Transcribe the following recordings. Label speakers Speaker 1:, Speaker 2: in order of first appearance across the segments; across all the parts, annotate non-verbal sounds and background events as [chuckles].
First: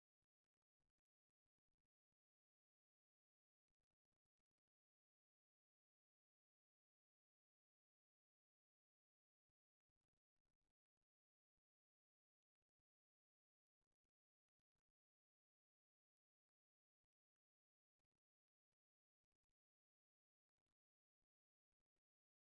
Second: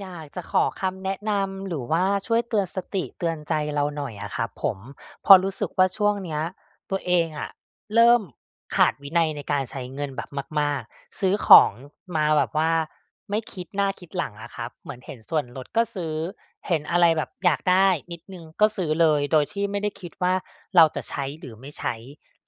Speaker 1: อยากจะขอคำแนะนำ หรือว่าช่วยเตือนสติ เตือนใจเราหน่อยอะครับผม เพราะรู้สึกว่าช่วงเนี้ย ตัวเองอะเริ่มขาดวินัยในการใช้เงินแบบมาก ๆ ซื้อของมาแบบว่าไม่คิดหน้าคิดหลังอะครับ เหมือนเห็นส่วนลดก็ซื้อ เห็นอะไรแบบอยากได้นิดหนึ่งก็ซื้อเลย โดยที่ไม่ได้คิดว่า เราจะใช้หรือไม่ใช้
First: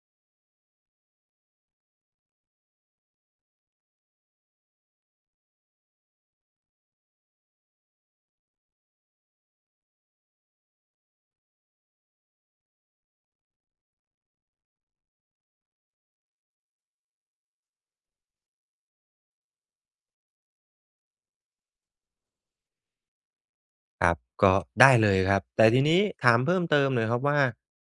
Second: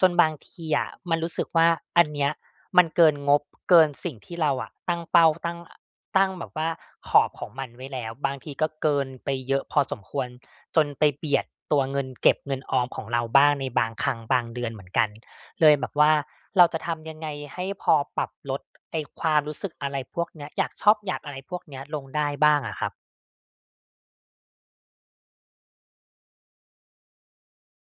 Speaker 1: จนบางทีอะมันรู้สึกว่า อันเนี้ยมันเกินงบ เกินสิ่งที่เราอะตั้งเป้า พ ตั้ง อ ตั้งแบบว่าขอบของมันไว้แล้ว บางทีก็เกินไปเยอะพอสมควร จนไปเบียดตัวเงินเก็บเงินออมของเราบ้างในบางครั้งบางเดือนเหมือนกัน เลยแบบว่าเราจะทำยังไง? ให้พอปรับลดไอ้ความรู้สึกอะไรพวกเนี้ย อยากชอป อยากอะไรพวกเนี้ยลงได้บ้างอะครับ
Speaker 2: ครับ ก็ได้เลยครับ แต่ทีนี้ถามเพิ่มเติมหน่อยครับว่า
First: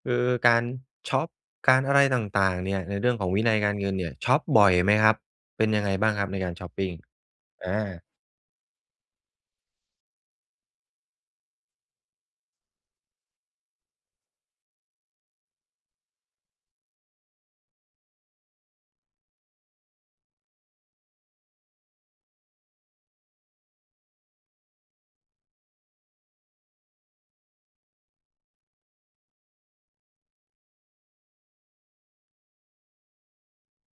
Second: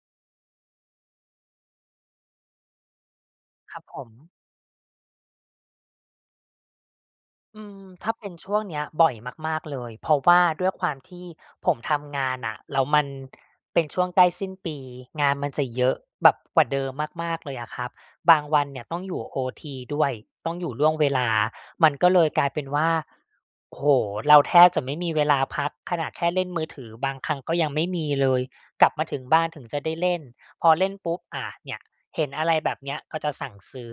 Speaker 2: คือการชอป การอะไรต่าง ๆ เนี่ย ในเรื่องของวินัยกา
Speaker 1: คร
Speaker 2: ร
Speaker 1: ับ
Speaker 2: เงิน
Speaker 1: ผ
Speaker 2: เนี่ยช
Speaker 1: ม
Speaker 2: อปบ่อยไหมครับ? เป็นยังไงบ้างครับในการชอปปิง?
Speaker 1: อื
Speaker 2: อ
Speaker 1: ม
Speaker 2: า
Speaker 1: ถ้าเป็นช่วงเนี้ย บ่อยมาก ๆ เลย เพราะว่าด้วยความที่ผมทำงานน่ะแล้วมัน เป็นช่วงใกล้สิ้นปี งานมันจะเยอะแบบกว่าเดิมมาก ๆ เลยอะครับ บางวันเนี่ยต้องอยู่โอทีด้วย ต้องอยู่ล่วงเวลา มันก็เลยกลายเป็นว่า โอ้โฮ! เราแทบจะไม่มีเวลาพัก ขนาดแค่เล่นมือถือบางครั้งก็ยังไม่มีเลย กลับมาถึงบ้านถึงจะได้เล่น พอเล่นปุ๊บ อา เนี่ย เห็นอะไรแบบเนี้ยก็จะสั่งซื้อ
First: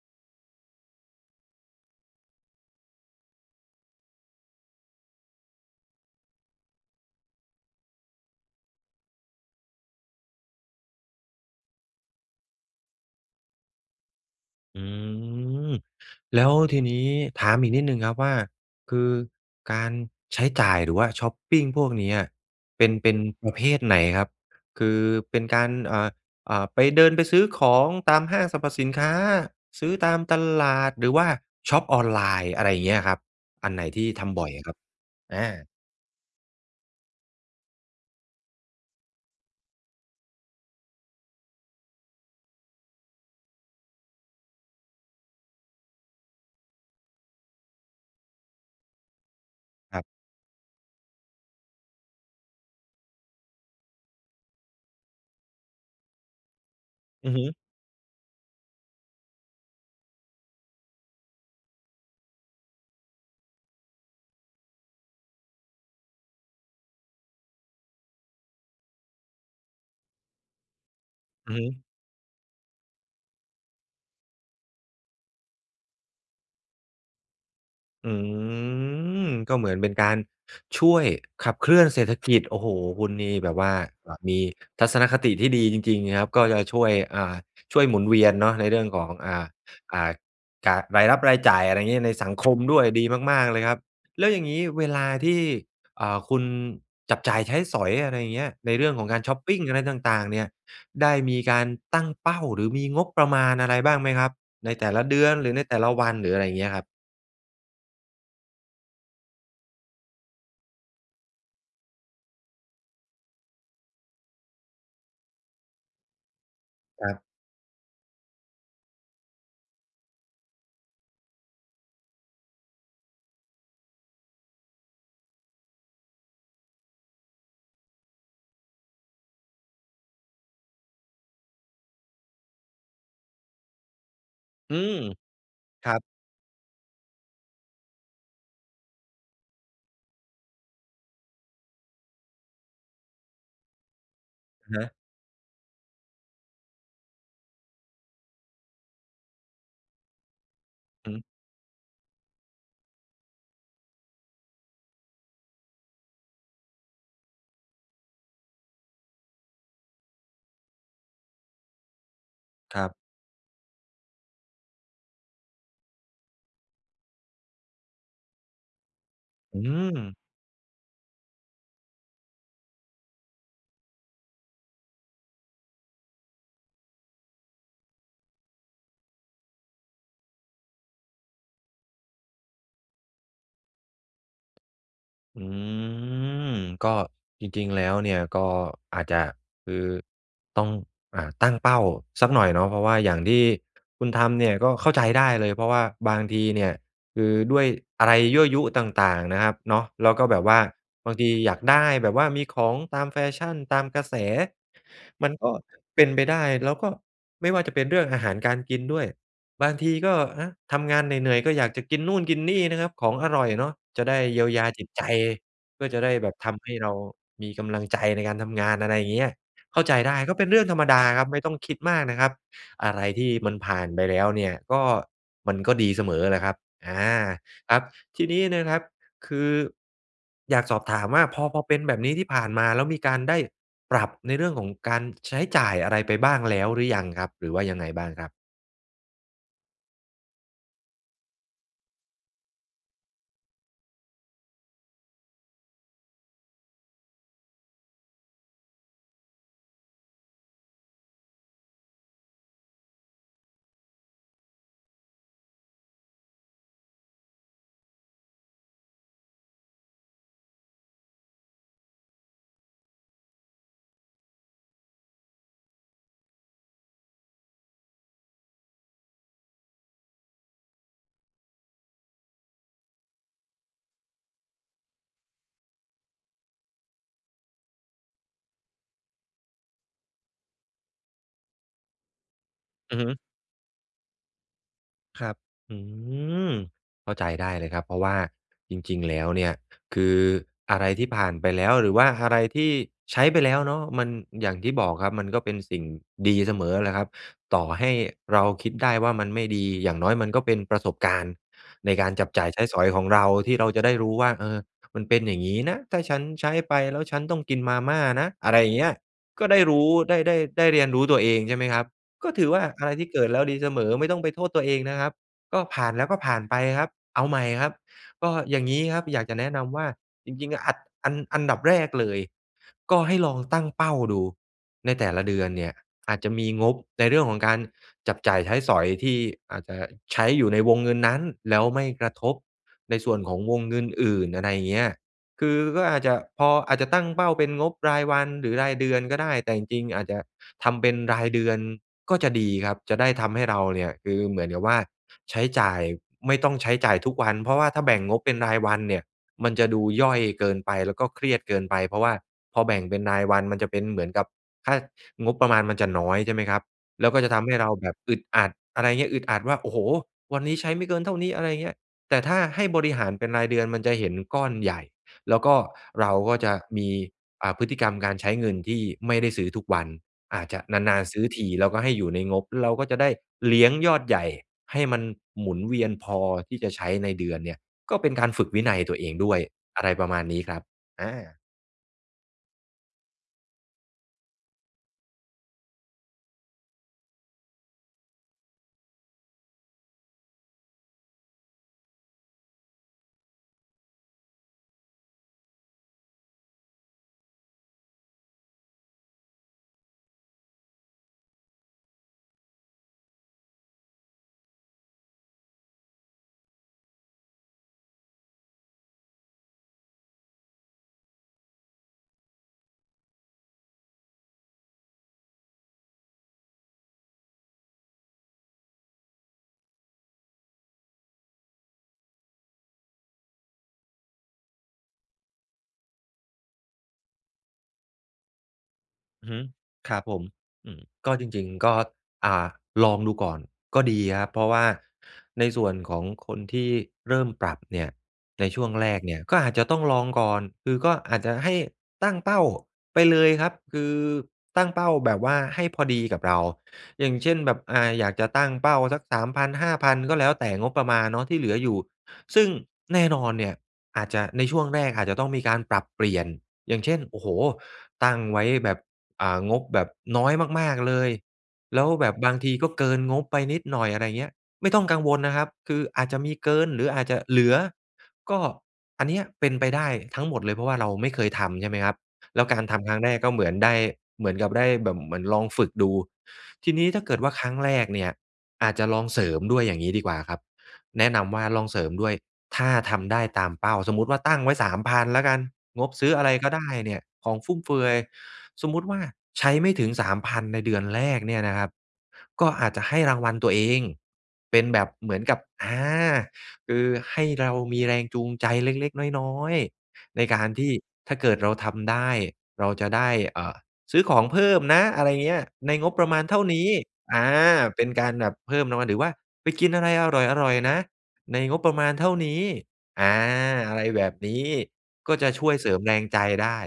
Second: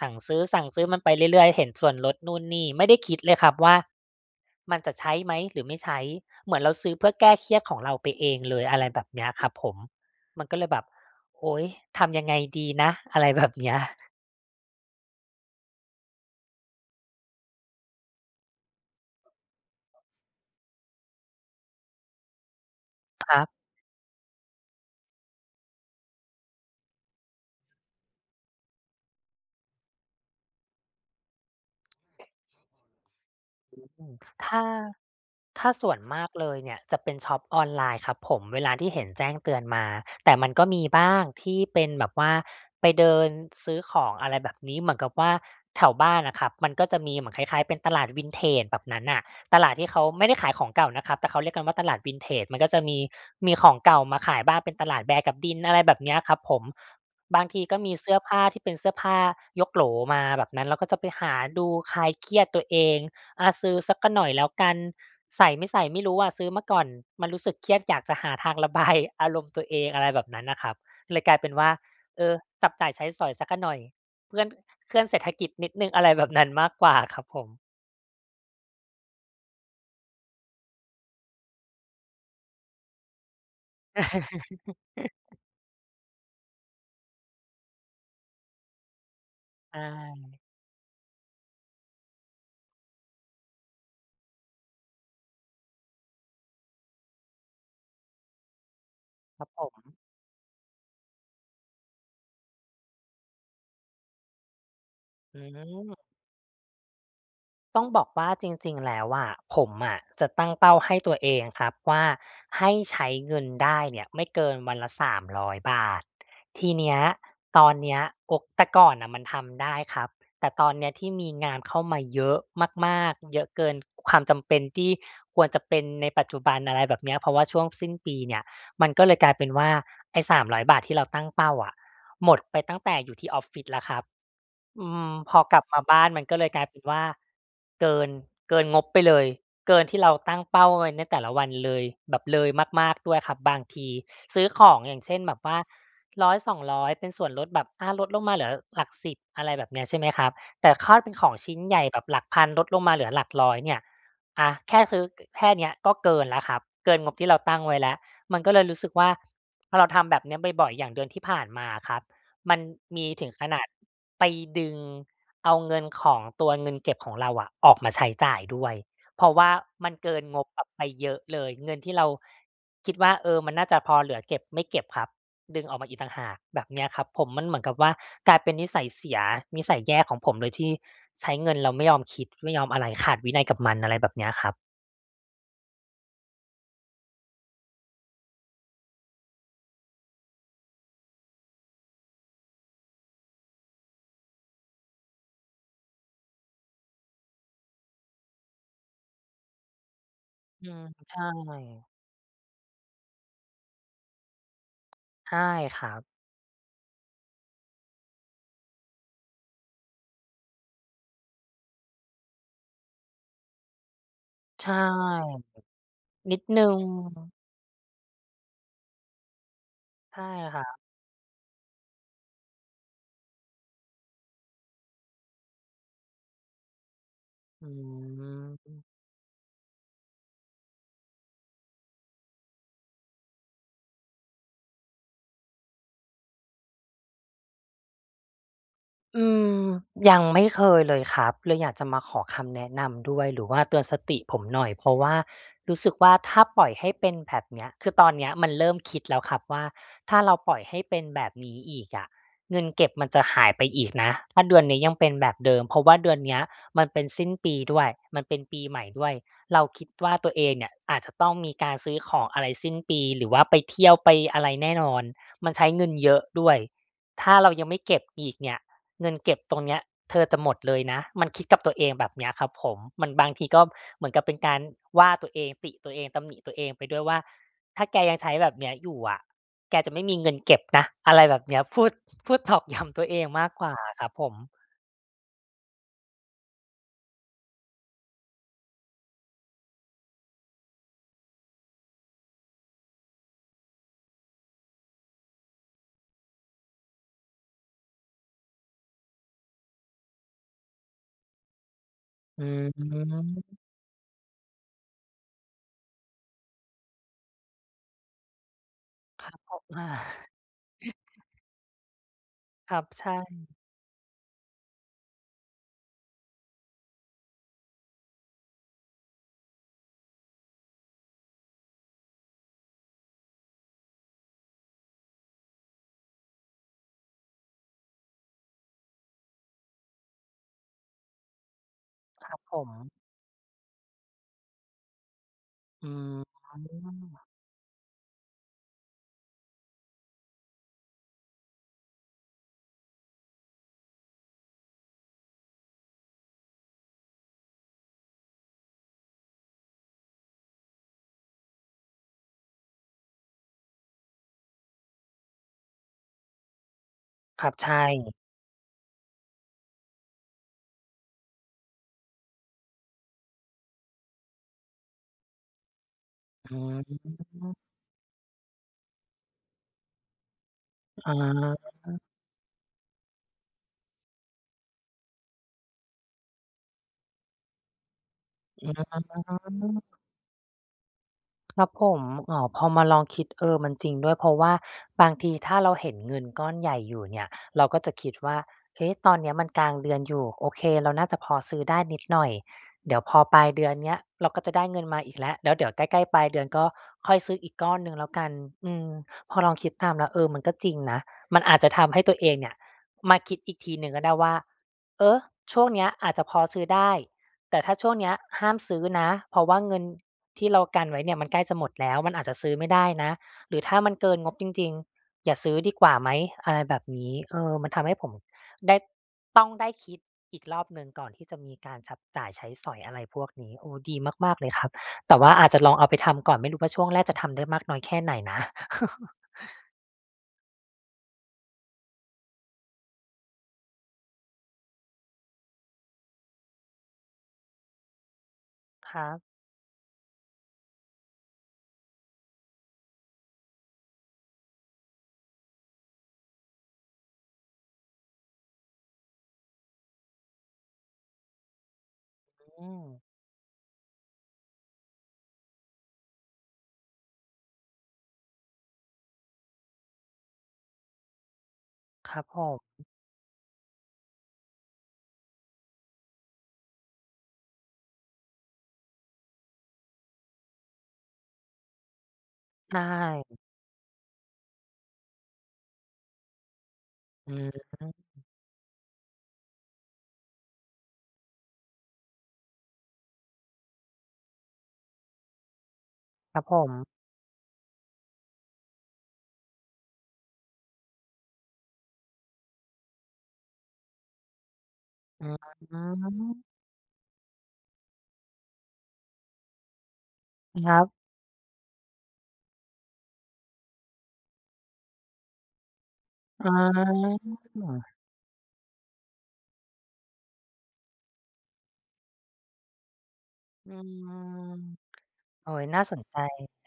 Speaker 1: สั่งซื้อ ๆ มันไปเรื่อย ๆ เห็นส่วนลดนู่นนี่ ไม่ได้คิดเลยครับว่า มันจะใช้ไหม? หรือไม่ใช้? เหมือนเราซื้อเพื่อแก้เครียดของเราไปเองเลย อะไรแบบเนี้ยครับผม มันก็เลยแบบ "โอ๊ย! ทำยังไงดีนะ?" อะไร แบบเนี้ย
Speaker 2: อือ แล้วทีนี้ ถามอีกนิดหนึ่งครับว่า คือการใช้จ่าย หรือว่าช็อปปิงพวกเนี้ย เป็น เป็น
Speaker 1: ครั
Speaker 2: ป
Speaker 1: บ
Speaker 2: ระเภทไหนครับ? คือเป็นการ อ่า อ่า ไป เดินไปซื้อของตามห้างสรรพสินค้า ซื้อตามตลาด หรือว่าช็อปออนไลน์ อะไรอย่างเงี้ยครับ อัน
Speaker 1: อ
Speaker 2: ไหนท
Speaker 1: ื
Speaker 2: ี่
Speaker 1: อ
Speaker 2: ทำบ่
Speaker 1: ถ
Speaker 2: อย
Speaker 1: ้
Speaker 2: อ
Speaker 1: า
Speaker 2: ะครับ? อ
Speaker 1: ถ
Speaker 2: า
Speaker 1: ้าส่วนมากเลยเนี่ย จะเป็นช็อปออนไลน์ครับผม เวลาที่เห็นแจ้งเตือนมา แต่มันก็มีบ้างที่เป็นแบบว่าไปเดินซื้อของ อะไรแบบนี้ เหมือนกับว่าแถวบ้านอะครับ มันก็จะมีเหมือนคล้าย ๆ เป็นตลาด Vintage แบบนั้นน่ะ ตลาดที่เข
Speaker 2: คร
Speaker 1: า
Speaker 2: ับ
Speaker 1: ไม่ได้ขายของเก่านะครับ แต่เขาเรียกกันว่า ตลาด Vintage มันก็จะมี มีของเก่ามาขายบ้าง เป็นตลาดแบกับดิน อะไรแบบนี้อะครับผม
Speaker 2: อือ
Speaker 1: บ
Speaker 2: ฮ
Speaker 1: า
Speaker 2: ึ
Speaker 1: งทีก็มีเสื้อผ้าที่เป็นเสื้อผ้ายกโหลมาแบบนั้น แล้วก็จะไปหาดูคลายเครียดตัวเอง อา ซื้อสักหน่อยแล้วกัน ใส่ไม่ใส่ไม่รู้อะซื้อมาก่อน มันรู้สึกเครียดอยากจะหาทาง ระบาย อารมณ์ตัวเอง อะไรแบบนั้นน่ะครับ เลยกลายเป
Speaker 2: อ
Speaker 1: ็
Speaker 2: ื
Speaker 1: น
Speaker 2: อฮ
Speaker 1: ว่า
Speaker 2: ึ
Speaker 1: เออ จับจ่ายใช้สอยสักหน่อย เคลื่อน เคลื่อนเศรษฐกิจนิดหนึ่งอะไร แบบนั้นมากกว่า ครับผม
Speaker 2: อืม ก็เหมือนเป็นการช่วยขับเคลื่อนเศรษฐกิจ โอ้โฮ คุณนี่แบบว่า เอ่อ มีทัศนคติ
Speaker 1: [chuckles]
Speaker 2: ที่ดีจริง ๆ ครับ ก็จะช่วย อ่า ช่วยหมุนเวียนเนาะในเรื่องของ อ่า
Speaker 1: ใช
Speaker 2: อ่า
Speaker 1: ่
Speaker 2: กา รายรับรายจ่าย อะไรเงี้ยในสังคม ด้วย ดีมาก ๆ เลยครับ แล้วอย่างงี้เวลาที่ อ่า คุณจับจ่ายใช้สอย อะไรอย่างเงี้ย ในเรื่องของการช็อป
Speaker 1: ครับ
Speaker 2: ปิ
Speaker 1: ผ
Speaker 2: งอะไร
Speaker 1: ม
Speaker 2: ต่าง ๆ เนี่ย ได้มีการตั้งเป้า หรือมีงบประมาณอะไรบ้างไหมครับ? ในแต่ละเดือน
Speaker 1: อื
Speaker 2: หรือในแต่ละ
Speaker 1: ม
Speaker 2: วัน หรืออะไรอย่างเงี้ยครับ
Speaker 1: ต้องบอกว่าจริง ๆ แล้วอะ ผมอะจะตั้งเป้าให้ตัวเองครับว่า ให้ใช้เงินได้เนี่ยไม่เกินวันละ 300 บาท ทีเนี้ย
Speaker 2: ครับ
Speaker 1: ตอนเนี้ย อก แต่ก่อนน่ะมันทำได้ครับ แต่ตอนเนี้ยที่มีงานเข้ามา เยอะ มาก ๆ เยอะเกินความจำเป็นที่ควรจะเป็นในปัจจุบัน อะไรแบบเนี้ย เพราะว่าช่วงสิ้นปีเนี่ย มันก็เลยกลายเป็นว่า ไอ้ 300 บาทที่เราตั้งเป้าอะ หมดไปตั้งแต่อยู่ที่ออฟฟิศแล้วครับ
Speaker 2: อื
Speaker 1: อื
Speaker 2: ม
Speaker 1: ม พอกลับมา
Speaker 2: คร
Speaker 1: บ
Speaker 2: ั
Speaker 1: ้
Speaker 2: บ
Speaker 1: านมันก็เลยกลายเป็นว่า เกิน เกินงบไปเลย เกินที่เราตั้งเป้าไว้ในแต่ละวันเลย แบบเลยมาก ๆ ด้วยครับ บางทีซื้อข
Speaker 2: อะ
Speaker 1: อ
Speaker 2: ฮ
Speaker 1: ง อ
Speaker 2: ะ
Speaker 1: ย่างเช่น แบบว่า 100-200 ร้อย เป็นส่วนลดแบบ อะ ลดลงมาเหลือหลักสิบ อะไรแบบเนี้ย ใช่ไหมครับ แต่คาดเ
Speaker 2: อ
Speaker 1: ป
Speaker 2: ื
Speaker 1: ็
Speaker 2: อ
Speaker 1: น
Speaker 2: ฮึ
Speaker 1: ของชิ้นใหญ่แบบหลักพัน ลดลงมาเหลือหลักร้อยเนี่ย อะ แค่ซื้อ ก แค่เนี้ยก็เกินแล้วครับ เกินงบที่เราตั้งไว้แล้ว มันก็เลยรู้สึกว่า เราทำแบบเนี้ยบ่อย ๆ อย่างเดือนที่ผ่านมาอะครับ มัน
Speaker 2: ครับ
Speaker 1: มีถึงขนาดไปดึงเอาเงินของตัวเงินเก็บของเราอะออกมาใช้จ่ายด้วย เพราะว่า
Speaker 2: อื
Speaker 1: มันเก
Speaker 2: ม
Speaker 1: ินงบแบบไปเยอะเลย เงินที่เราคิดว่า เออ มันน่าจะพอเหลือเก็บ ไม่เก็บครับ ดึงออกมาอีกต่างหาก แบบเนี้ยครับผม มันเหมือนกับว่ากลายเป็นนิสัยเสีย นิสัยแย่ของผมเลยที่ใช้เงินเราไม่ยอมคิด ไม่ยอมอะไร ขาดวินัยกับมัน อะไรแบบเนี้ยครับ
Speaker 2: อืม ก็จริง ๆ แล้วเนี่ยก็อาจจะคือต้อง อ่า ตั้งเป้าสักหน่อยเนาะ เพราะว่าอย่างที่คุณทำเนี่ยก็เข้าใจได้เลย เพราะว่าบางทีเนี่ย คือด้วยอะไรยั่วยุต่าง ๆ นะครับเนาะ แล้วก็แบบว่า
Speaker 1: อืม
Speaker 2: บ
Speaker 1: ใช
Speaker 2: างทีอยากได
Speaker 1: ่
Speaker 2: ้ แบบว่ามีของตามแฟชั่น ตามกระแส มั
Speaker 1: ใช
Speaker 2: น
Speaker 1: ่
Speaker 2: ก็
Speaker 1: ครั
Speaker 2: เป
Speaker 1: บ
Speaker 2: ็นไปได้ แล้วก็ไม่ว่าจะเป็นเรื่องอาหารการกินด้วย บางทีก็ อะ ทำงานเหนื่อย ๆ ก็อยากจะกินนู่นกินนี่นะครับ ของอร่อยเนาะจะได้เยียวย
Speaker 1: ใช
Speaker 2: า
Speaker 1: ่
Speaker 2: จิตใจ ก็จะได้แบ
Speaker 1: น
Speaker 2: บ
Speaker 1: ิด
Speaker 2: ท
Speaker 1: หนึ
Speaker 2: ำ
Speaker 1: ่
Speaker 2: ให้
Speaker 1: ง
Speaker 2: เรามีกำลังใจในการทำงาน อะไรเงี้ย เข้าใจได
Speaker 1: ใช
Speaker 2: ้
Speaker 1: ่
Speaker 2: ก็เป็น
Speaker 1: ค
Speaker 2: เรื
Speaker 1: ร
Speaker 2: ่
Speaker 1: ั
Speaker 2: องธ
Speaker 1: บ
Speaker 2: รรมดา ครับ ไม่ต้องคิดมากนะครับ อะไรที่มันผ่านไปแล้วเนี่ย ก็มันก็ดีเสมอแหละครับ อา
Speaker 1: อื
Speaker 2: ครับ ทีนี้นะครั
Speaker 1: ม
Speaker 2: บ คืออยากสอบถามว่า พอ พอเป็นแบบนี้ที่ผ่านมา แล้วมีการได้ปรับในเรื่องของการใช้จ่ายอะไรไปบ้างแล้วหรือยังครับ? หรือว่ายังไงบ้างครับ?
Speaker 1: อืม ยังไม่เคยเลยครับ เลยอยากจะมาขอคำแนะนำด้วย หรือว่าเตือนสติผมหน่อย เพราะว่ารู้สึกว่า ถ้าปล่อยให้เป็นแบบเนี้ย คือตอนเนี้ยมันเริ่มคิดแล้วครับว่า "ถ้าเราปล่อยให้เป็นแบบนี้อีกอะเงินเก็บมันจะหายไปอีกนะ ถ้าเดือนนี้ยังเป็นแบบเดิม เพราะว่าเดือนเนี้ยมันเป็นสิ้นปีด้วย มันเป็นปีใหม่ด้วย เราคิดว่า ตัวเองเนี่ยอาจจะต้องมีการซื้อของอะไรสิ้นปี หรือว่าไปเที่ยวไปอะไรแน่นอน มันใช้เงินเยอะด้วย ถ้าเรายังไม่เก็บอีกเนี่ยเงินเก็บตรงเนี้ยเธอจะหมดเลยนะ" มันคิดกับตัวเองแบบเนี้ยครับผม มัน บางทีก็เหมือนกับเป็นการว่าตัวเอง ติตัวเอง ตำหนิตัวเองไปด้วยว่า "ถ้าแกยังใช้แบบเนี้ยอยู่อะ แกจะไม่มีเงิน เก็บนะ" อะไรแบบเนี้ย พูด พูด ตอกย้
Speaker 2: อื
Speaker 1: ำ ต
Speaker 2: อ
Speaker 1: ั
Speaker 2: ฮ
Speaker 1: ว
Speaker 2: ึ
Speaker 1: เองมากกว่าอะครับผม
Speaker 2: ครับ อืม เข้าใจได้เลยครับ เพราะว่าจริง ๆ แล้วเนี่ยคืออะไรที่ผ่านไปแล้วหรือว่าอะไรที่ใช้ไปแล้วเนาะ มัน อย่างที่บอกครับ มันก็เป็นสิ่งดีเสมอแหละครับ ต่อให้เราคิดได้ว่า มันไม่ดี อย่างน้อยมันก็เป็นประสบการณ์ในการจับ
Speaker 1: อ
Speaker 2: จ
Speaker 1: ื
Speaker 2: ่ายใช้
Speaker 1: อ
Speaker 2: ส
Speaker 1: ฮ
Speaker 2: อยของ
Speaker 1: ึ
Speaker 2: เรา ที่เราจะได้รู้ว่า "เออ มันเป็นอย่างงี้นะ ถ้าฉันใช้ไปแล้วฉันต้องกินมาม่านะ" อะไรเงี้ย
Speaker 1: ครับ
Speaker 2: ก็
Speaker 1: ผ
Speaker 2: ได้
Speaker 1: ม
Speaker 2: ร
Speaker 1: อ
Speaker 2: ู
Speaker 1: า
Speaker 2: ้ ได้ ได้ ได้เรียนรู้ตัวเอง
Speaker 1: [chuckles]
Speaker 2: ใช่ไหมครับ ก็ถือว่า
Speaker 1: ครั
Speaker 2: อ
Speaker 1: บ
Speaker 2: ะไรท
Speaker 1: ใช
Speaker 2: ี่เกิดแล้
Speaker 1: ่
Speaker 2: วดีเสมอ ไม่ต้องไปโทษตัวเองนะครับ ก็ผ่านแล้วก็ผ่านไปครับ เอาใหม่ครับ ก็อย่างงี้ครับอยากจะแนะนำว่า จริง ๆ อะอัด อัน อันดับแรกเลยก็ให้ลองตั้งเป้าดูในแต่ละเดือนเนี่ย อาจจะมีงบในเรื่องของการจับจ่ายใช้สอยที่อาจจะใช้อยู่ในวงเงินนั้น แล้วไม่กระ
Speaker 1: ค
Speaker 2: ท
Speaker 1: ร
Speaker 2: บ
Speaker 1: ับผม
Speaker 2: ในส่วนของวงเงินอื่น อะไรเงี้ย คือก็
Speaker 1: อื
Speaker 2: อาจจะพอ อาจจะตั้งเ
Speaker 1: ม
Speaker 2: ป้าเป็นงบรายวันหรือรายเดือนก็ได้ แต่จริง ๆ อาจจะทำเป็นรายเดือนก็จะดีครับ จะได้ทำให้เราเนี่ยคือเหมือนกับว่า ใช้จ่าย ไม่ต้องใช้จ่ายทุกวัน เพราะว่าถ้าแบ่งงบเป็นรายวันเนี่ยมันจะดูย่อยเกินไป แล้วก็เครียดเกินไป เพราะว่าพอแบ่งเป็นรายวันมันจะเป็นเหมือนกับ ถ้า งบประมาณมันจะน้อยใช่ไหมครับ แล้วก็จะท
Speaker 1: คร
Speaker 2: ำ
Speaker 1: ั
Speaker 2: ให
Speaker 1: บ
Speaker 2: ้
Speaker 1: ใ
Speaker 2: เ
Speaker 1: ช
Speaker 2: ราแบบอ
Speaker 1: ่
Speaker 2: ึดอัด อะไรเงี้ย อึดอัดว่า โอ้โฮ! วันนี้ใช้ไม่เกินเท่านี้ อะไรเงี้ย แต่ถ้าให้บริหารเป็นรายเดือนมันจะเห็นก้อนใหญ่ แล้วก็เราก็จ
Speaker 1: อ
Speaker 2: ะ
Speaker 1: ื
Speaker 2: มี อ่า
Speaker 1: ม
Speaker 2: พฤติกรรมการใช้เงินที่ไม่ได้ซื้อทุกวัน อาจจะนาน
Speaker 1: อ
Speaker 2: ๆ ซื้อทีแล้วก็ให้
Speaker 1: า
Speaker 2: อยู่ในงบ เราก็จะได้เลี้ยงยอดใหญ่ให้มันหมุนเวียนพอที่จะใช้ในเดือนเนี่ย ก็เป็นการฝึกวินัย
Speaker 1: อ
Speaker 2: ตัวเองด้วย อ
Speaker 1: า
Speaker 2: ะไรประมาณนี้ครับ อา
Speaker 1: ครับผม อ๋อ พอมาลองคิด เออ มันจริงด้วย เพราะว่าบางทีถ้าเราเห็นเงินก้อนใหญ่อยู่เนี่ยเราก็จะคิดว่า "เอ๊ะ ตอนเนี้ยมันกลางเดือนอยู่ โอเค เราน่าจะพอซื้อได้นิดหน่อย เดี๋ยวพอปลายเดือนเนี้ย เราก็จะได้เงินมาอีกแล้ว แล้วเดี๋ยวใกล้ ๆ ปลายเดือนก็ค่อยซื้ออีกก้อนหนึ่งแล้วกัน" อืม พอลองคิดตามแล้ว เออ มันก็จริงนะ มันอาจจะทำให้ตัวเองเนี่ยมาคิดอีกทีหนึ่งก็ได้ว่า "เออ ช่วงนี้อาจจะพอซื้อได้ แต่ถ้าช่วงเนี้ยห้ามซื้อนะ เพราะว่าเงินที่เรากันไว้เนี่ยมันใกล้จะหมดแล้ว มันอาจจะซื้อไม่ได้นะ หรือถ้ามันเกินงบจริง ๆ อย่าซื้อดีกว่าไหม?" อะไรแบบนี้ เออ มันทำให้ผมได้ ต้อง ได้คิดอีกรอบหนึ่งก่อนที่จะมีการฉับจ่ายใช้สอยอะไรพวกนี้ โอ้ ดีมาก ๆ เลยครับ แต่ว่าอาจจะลองเอาไปทำก่อน ไม่รู้ว่า ช่วงแรกจะทำได้มากน้อยแค่ไหนนะ [chuckles]
Speaker 2: อือฮึ ครับผม อืม ก็จริง ๆ ก็ อ่า ลองดูก่อนก็ดีครับ เพราะว่าในส่วนของคนที่เริ่มปรับเนี่ย ในช่วงแร
Speaker 1: ค
Speaker 2: ก
Speaker 1: รั
Speaker 2: เนี่ย
Speaker 1: บ
Speaker 2: ก็อาจจะต้องลองก่อน คือก็อาจจะให้ตั้งเป้าไปเลยครับ คือตั้งเป้าแบบว่าให้พอดีกับเรา อย่างเช่น แบบ อ่า อยากจะตั้งเป้าสัก 3000 5000 ก็แล้วแต่งบประมาณเนาะที่เหลืออยู่ ซึ่ง
Speaker 1: อืม
Speaker 2: แน่นอนเนี่ยอาจจะ ในช่วงแรกอาจจะต้องมีการปรับเปลี่ยน อย่างเช่น โอ้โฮ! ตั้งไว้แบบ อ่า งบแบบน้อยมาก ๆ เลย แล้วแบ
Speaker 1: ค
Speaker 2: บ
Speaker 1: รับ
Speaker 2: บา
Speaker 1: ผ
Speaker 2: งที
Speaker 1: ม
Speaker 2: ก็เกินงบไปนิดหน่อย อะไรเงี้ย ไม่ต้องกังวลนะครับ คืออาจจะมีเกินหรืออาจจะเหลือ ก็ อันเนี้ยเป็นไปได้ทั้งหมดเลย เพราะว่าเราไม่เคยทำใช่ไหมครับ แล้วการ
Speaker 1: ใช
Speaker 2: ทำครั้งแรก
Speaker 1: ่
Speaker 2: ก็เหมือนได้ เหมือนกับได้แบบเหมือนลองฝึกดู ทีนี้ถ้าเกิดว
Speaker 1: อ
Speaker 2: ่
Speaker 1: ื
Speaker 2: า ครั้งแรก
Speaker 1: ม
Speaker 2: เนี่ยอาจจะลองเสริมด้วยอย่างงี้ดีกว่าครับ แนะนำว่า ลองเสริมด้วยถ้าทำได้ตามเป้า สมมุติว่าตั้งไว้ 3000 แล้วกัน งบซื้ออะไร
Speaker 1: ครับ
Speaker 2: ก็
Speaker 1: ผ
Speaker 2: ได้
Speaker 1: ม
Speaker 2: เนี่ย ของฟุ่มเฟือย สมมุติว่าใช้ไม่ถึง 3000 ในเดือนแรกเนี่ยนะครับ ก็อาจจะให้รางวัลตัวเองเป็นแบบเหมือ
Speaker 1: อ
Speaker 2: น
Speaker 1: ื
Speaker 2: กับ อา
Speaker 1: ม
Speaker 2: คือให้เรามีแรงจูงใจเล็ก ๆ น้อย ๆ ในการท
Speaker 1: ค
Speaker 2: ี่
Speaker 1: รับ
Speaker 2: ถ้าเกิดเราทำได้ เราจะได้ เอ่อ ซื้อของเพิ่มนะ อะไรเงี้ย ในงบประมาณเท่า
Speaker 1: อ๋
Speaker 2: นี้ อา เป็น
Speaker 1: อ
Speaker 2: การแบบเพิ่มรางวัล หรือว่าไปกินอะไรอร่อย ๆ นะ ในงบประมาณเท่านี้ อา
Speaker 1: อื
Speaker 2: อะไร
Speaker 1: ม
Speaker 2: แบบนี้ ก็จะช
Speaker 1: โอ
Speaker 2: ่
Speaker 1: ้
Speaker 2: วย
Speaker 1: ย
Speaker 2: เสริ
Speaker 1: น่
Speaker 2: ม
Speaker 1: า
Speaker 2: แ
Speaker 1: ส
Speaker 2: ร
Speaker 1: น
Speaker 2: ง
Speaker 1: ใ
Speaker 2: ใ
Speaker 1: จ
Speaker 2: จได้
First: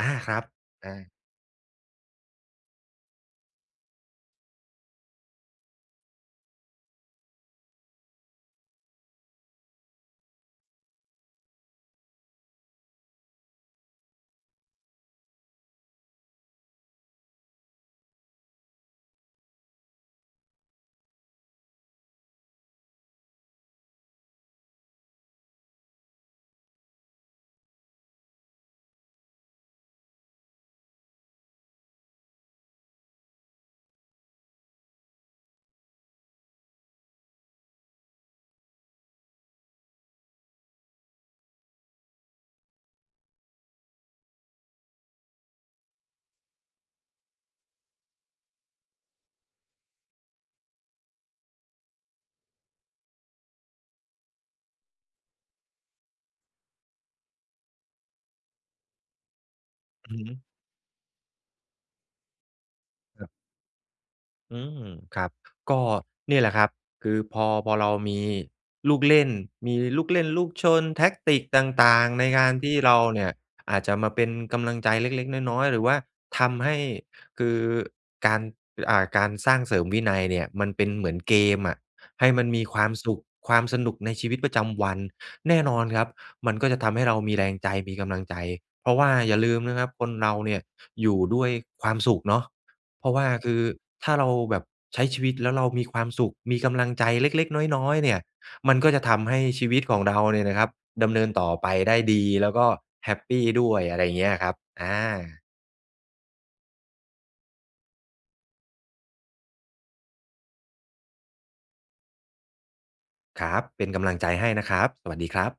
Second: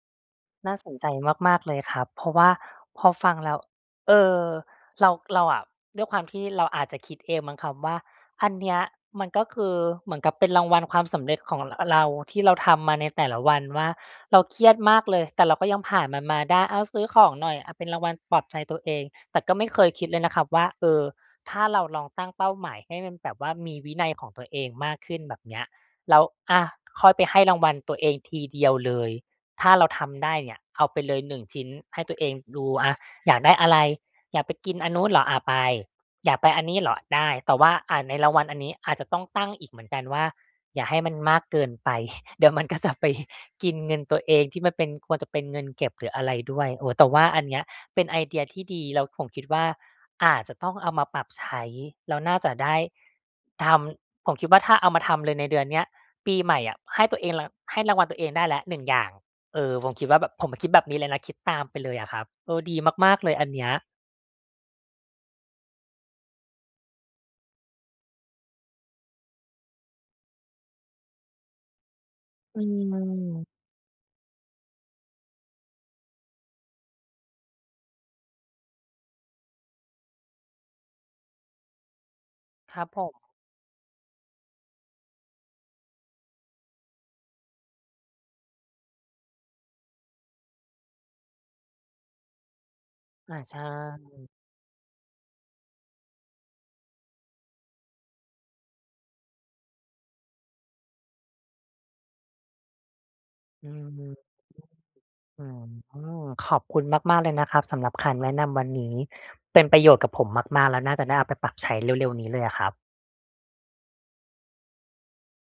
Speaker 2: อา ครับ
Speaker 1: น่าส
Speaker 2: อ
Speaker 1: นใจ
Speaker 2: า
Speaker 1: มาก ๆ เลยครับ เพราะว่าพอฟังแล้ว อ เออ เรา เราอะ ด้วยความที่เราอาจจะคิดเองมั้งครับว่า อันเนี้ยมันก็คือเหมือนกับเป็นรางวัลความสำเร็จของ อะ เราที่เราทำมาในแต่ละวันว่า เราเครียดมากเลย แต่เราก็ยังผ่านมันมาได้ อ้าว ซื้อของหน่อย อะ เป็นรางวัลปลอบใจตัวเอง แต่ก็ไม่เคยคิดเลยนะครับว่า เออ ถ้าเราลองตั้งเป้าหมายให้มันแบบว่ามีวินัยของตัวเองมากขึ้น แบบเนี้ย แล้ว อะ ค่อยไปให้รางวัลตัวเองทีเดียวเลย ถ้าเราทำได้เนี่ยเอาไปเลยหนึ่งชิ้นให้ตัวเองดูอะ อยากได้อะไร อยากไปกินอันนู้นเหรอ? อะ ไป อยากไปอันนี้เหรอ? ได้ แต่ว่า อะ ในรางวัลอันนี้อาจจะต้องตั้งอีกเหมือนกันว่า อย่าให้มันมากเกินไป [chuckles] เดี๋ยวมันก็จะไป กินเงินตัวเองที่มันเป็น ควรจะเป็นเงินเก็บหรืออะไรด้วย โอ้ แต่ว่าอันเนี้ยเป็นไอเดียที่ดีแล้วผมคิดว่า อาจจะต้องเอามาปรับใช้แล้วน่าจะได้ ทำ ผมคิดว่า ถ้าเอามาทำเลยในเดือนเนี้ย ปีใหม่อะ ให้ตัวเอง ร ให้รางวัลตัวเองได้แล้วหนึ่งอย่าง เออ ผมคิด
Speaker 2: อ
Speaker 1: ว
Speaker 2: ื
Speaker 1: ่า
Speaker 2: อ
Speaker 1: แบ
Speaker 2: ฮ
Speaker 1: บ
Speaker 2: ึ
Speaker 1: ผมอะคิดแบบนี้เลยนะ คิดตามไปเลยอะครับ เออ ดีมาก
Speaker 2: ค
Speaker 1: ๆ
Speaker 2: ร
Speaker 1: เ
Speaker 2: ั
Speaker 1: ล
Speaker 2: บ
Speaker 1: ยอันเนี้ย
Speaker 2: อืม ครับ ก็เนี่ยแหละครับ คือพอ พอเรามีลูกเล่น มีลูกเล่นลูกชน แทกติก ต่าง ๆ ในการ
Speaker 1: อื
Speaker 2: ที่เราเนี่ย
Speaker 1: ม
Speaker 2: อาจจะมาเป็นกำลังใจเล็ก ๆ น้อย ๆ หรือว่าทำให้ คือการ อ่า การสร้างเสริมวินัยเนี่ยมันเป็นเหมือนเกมอะ ให้มันมี
Speaker 1: ค
Speaker 2: ค
Speaker 1: ร
Speaker 2: ว
Speaker 1: ั
Speaker 2: า
Speaker 1: บ
Speaker 2: ม
Speaker 1: ผ
Speaker 2: ส
Speaker 1: ม
Speaker 2: ุข ความสนุกในชีวิตประจำวัน แน่นอนครับ มันก็จะทำให้เรามีแรงใจมีกำลังใจ เพราะว่าอย่าลืมนะครับคนเราเนี่ยอยู่ด้วยความสุขเนาะ เพราะว่า
Speaker 1: อา
Speaker 2: ค
Speaker 1: ใช
Speaker 2: ื
Speaker 1: ่
Speaker 2: อ ถ้าเราแบบใช้ชีวิตแล้วเรามีความสุข มีกำลังใจเล็ก ๆ น้อย ๆ เนี่ย มันก็จะทำให้ชีวิตของเราเนี่ยนะครับดำเนินต่อไปได้ดี แล้วก็แฮปปีด
Speaker 1: อื
Speaker 2: ้วย อะไร
Speaker 1: ม
Speaker 2: เงี้ยครับ อา
Speaker 1: อืม ขอบคุณมาก ๆ เลยนะครับ สำหรับคำแนะนำวันนี้ เป็นประโยชน์กับผมมาก ๆ แล้วน่าจะได้เอาไปปรับใช้เร็ว ๆ นี้เลยอะครับ
Speaker 2: ครับ เป็นกำลังใจให้นะครับ สวัสดีครับ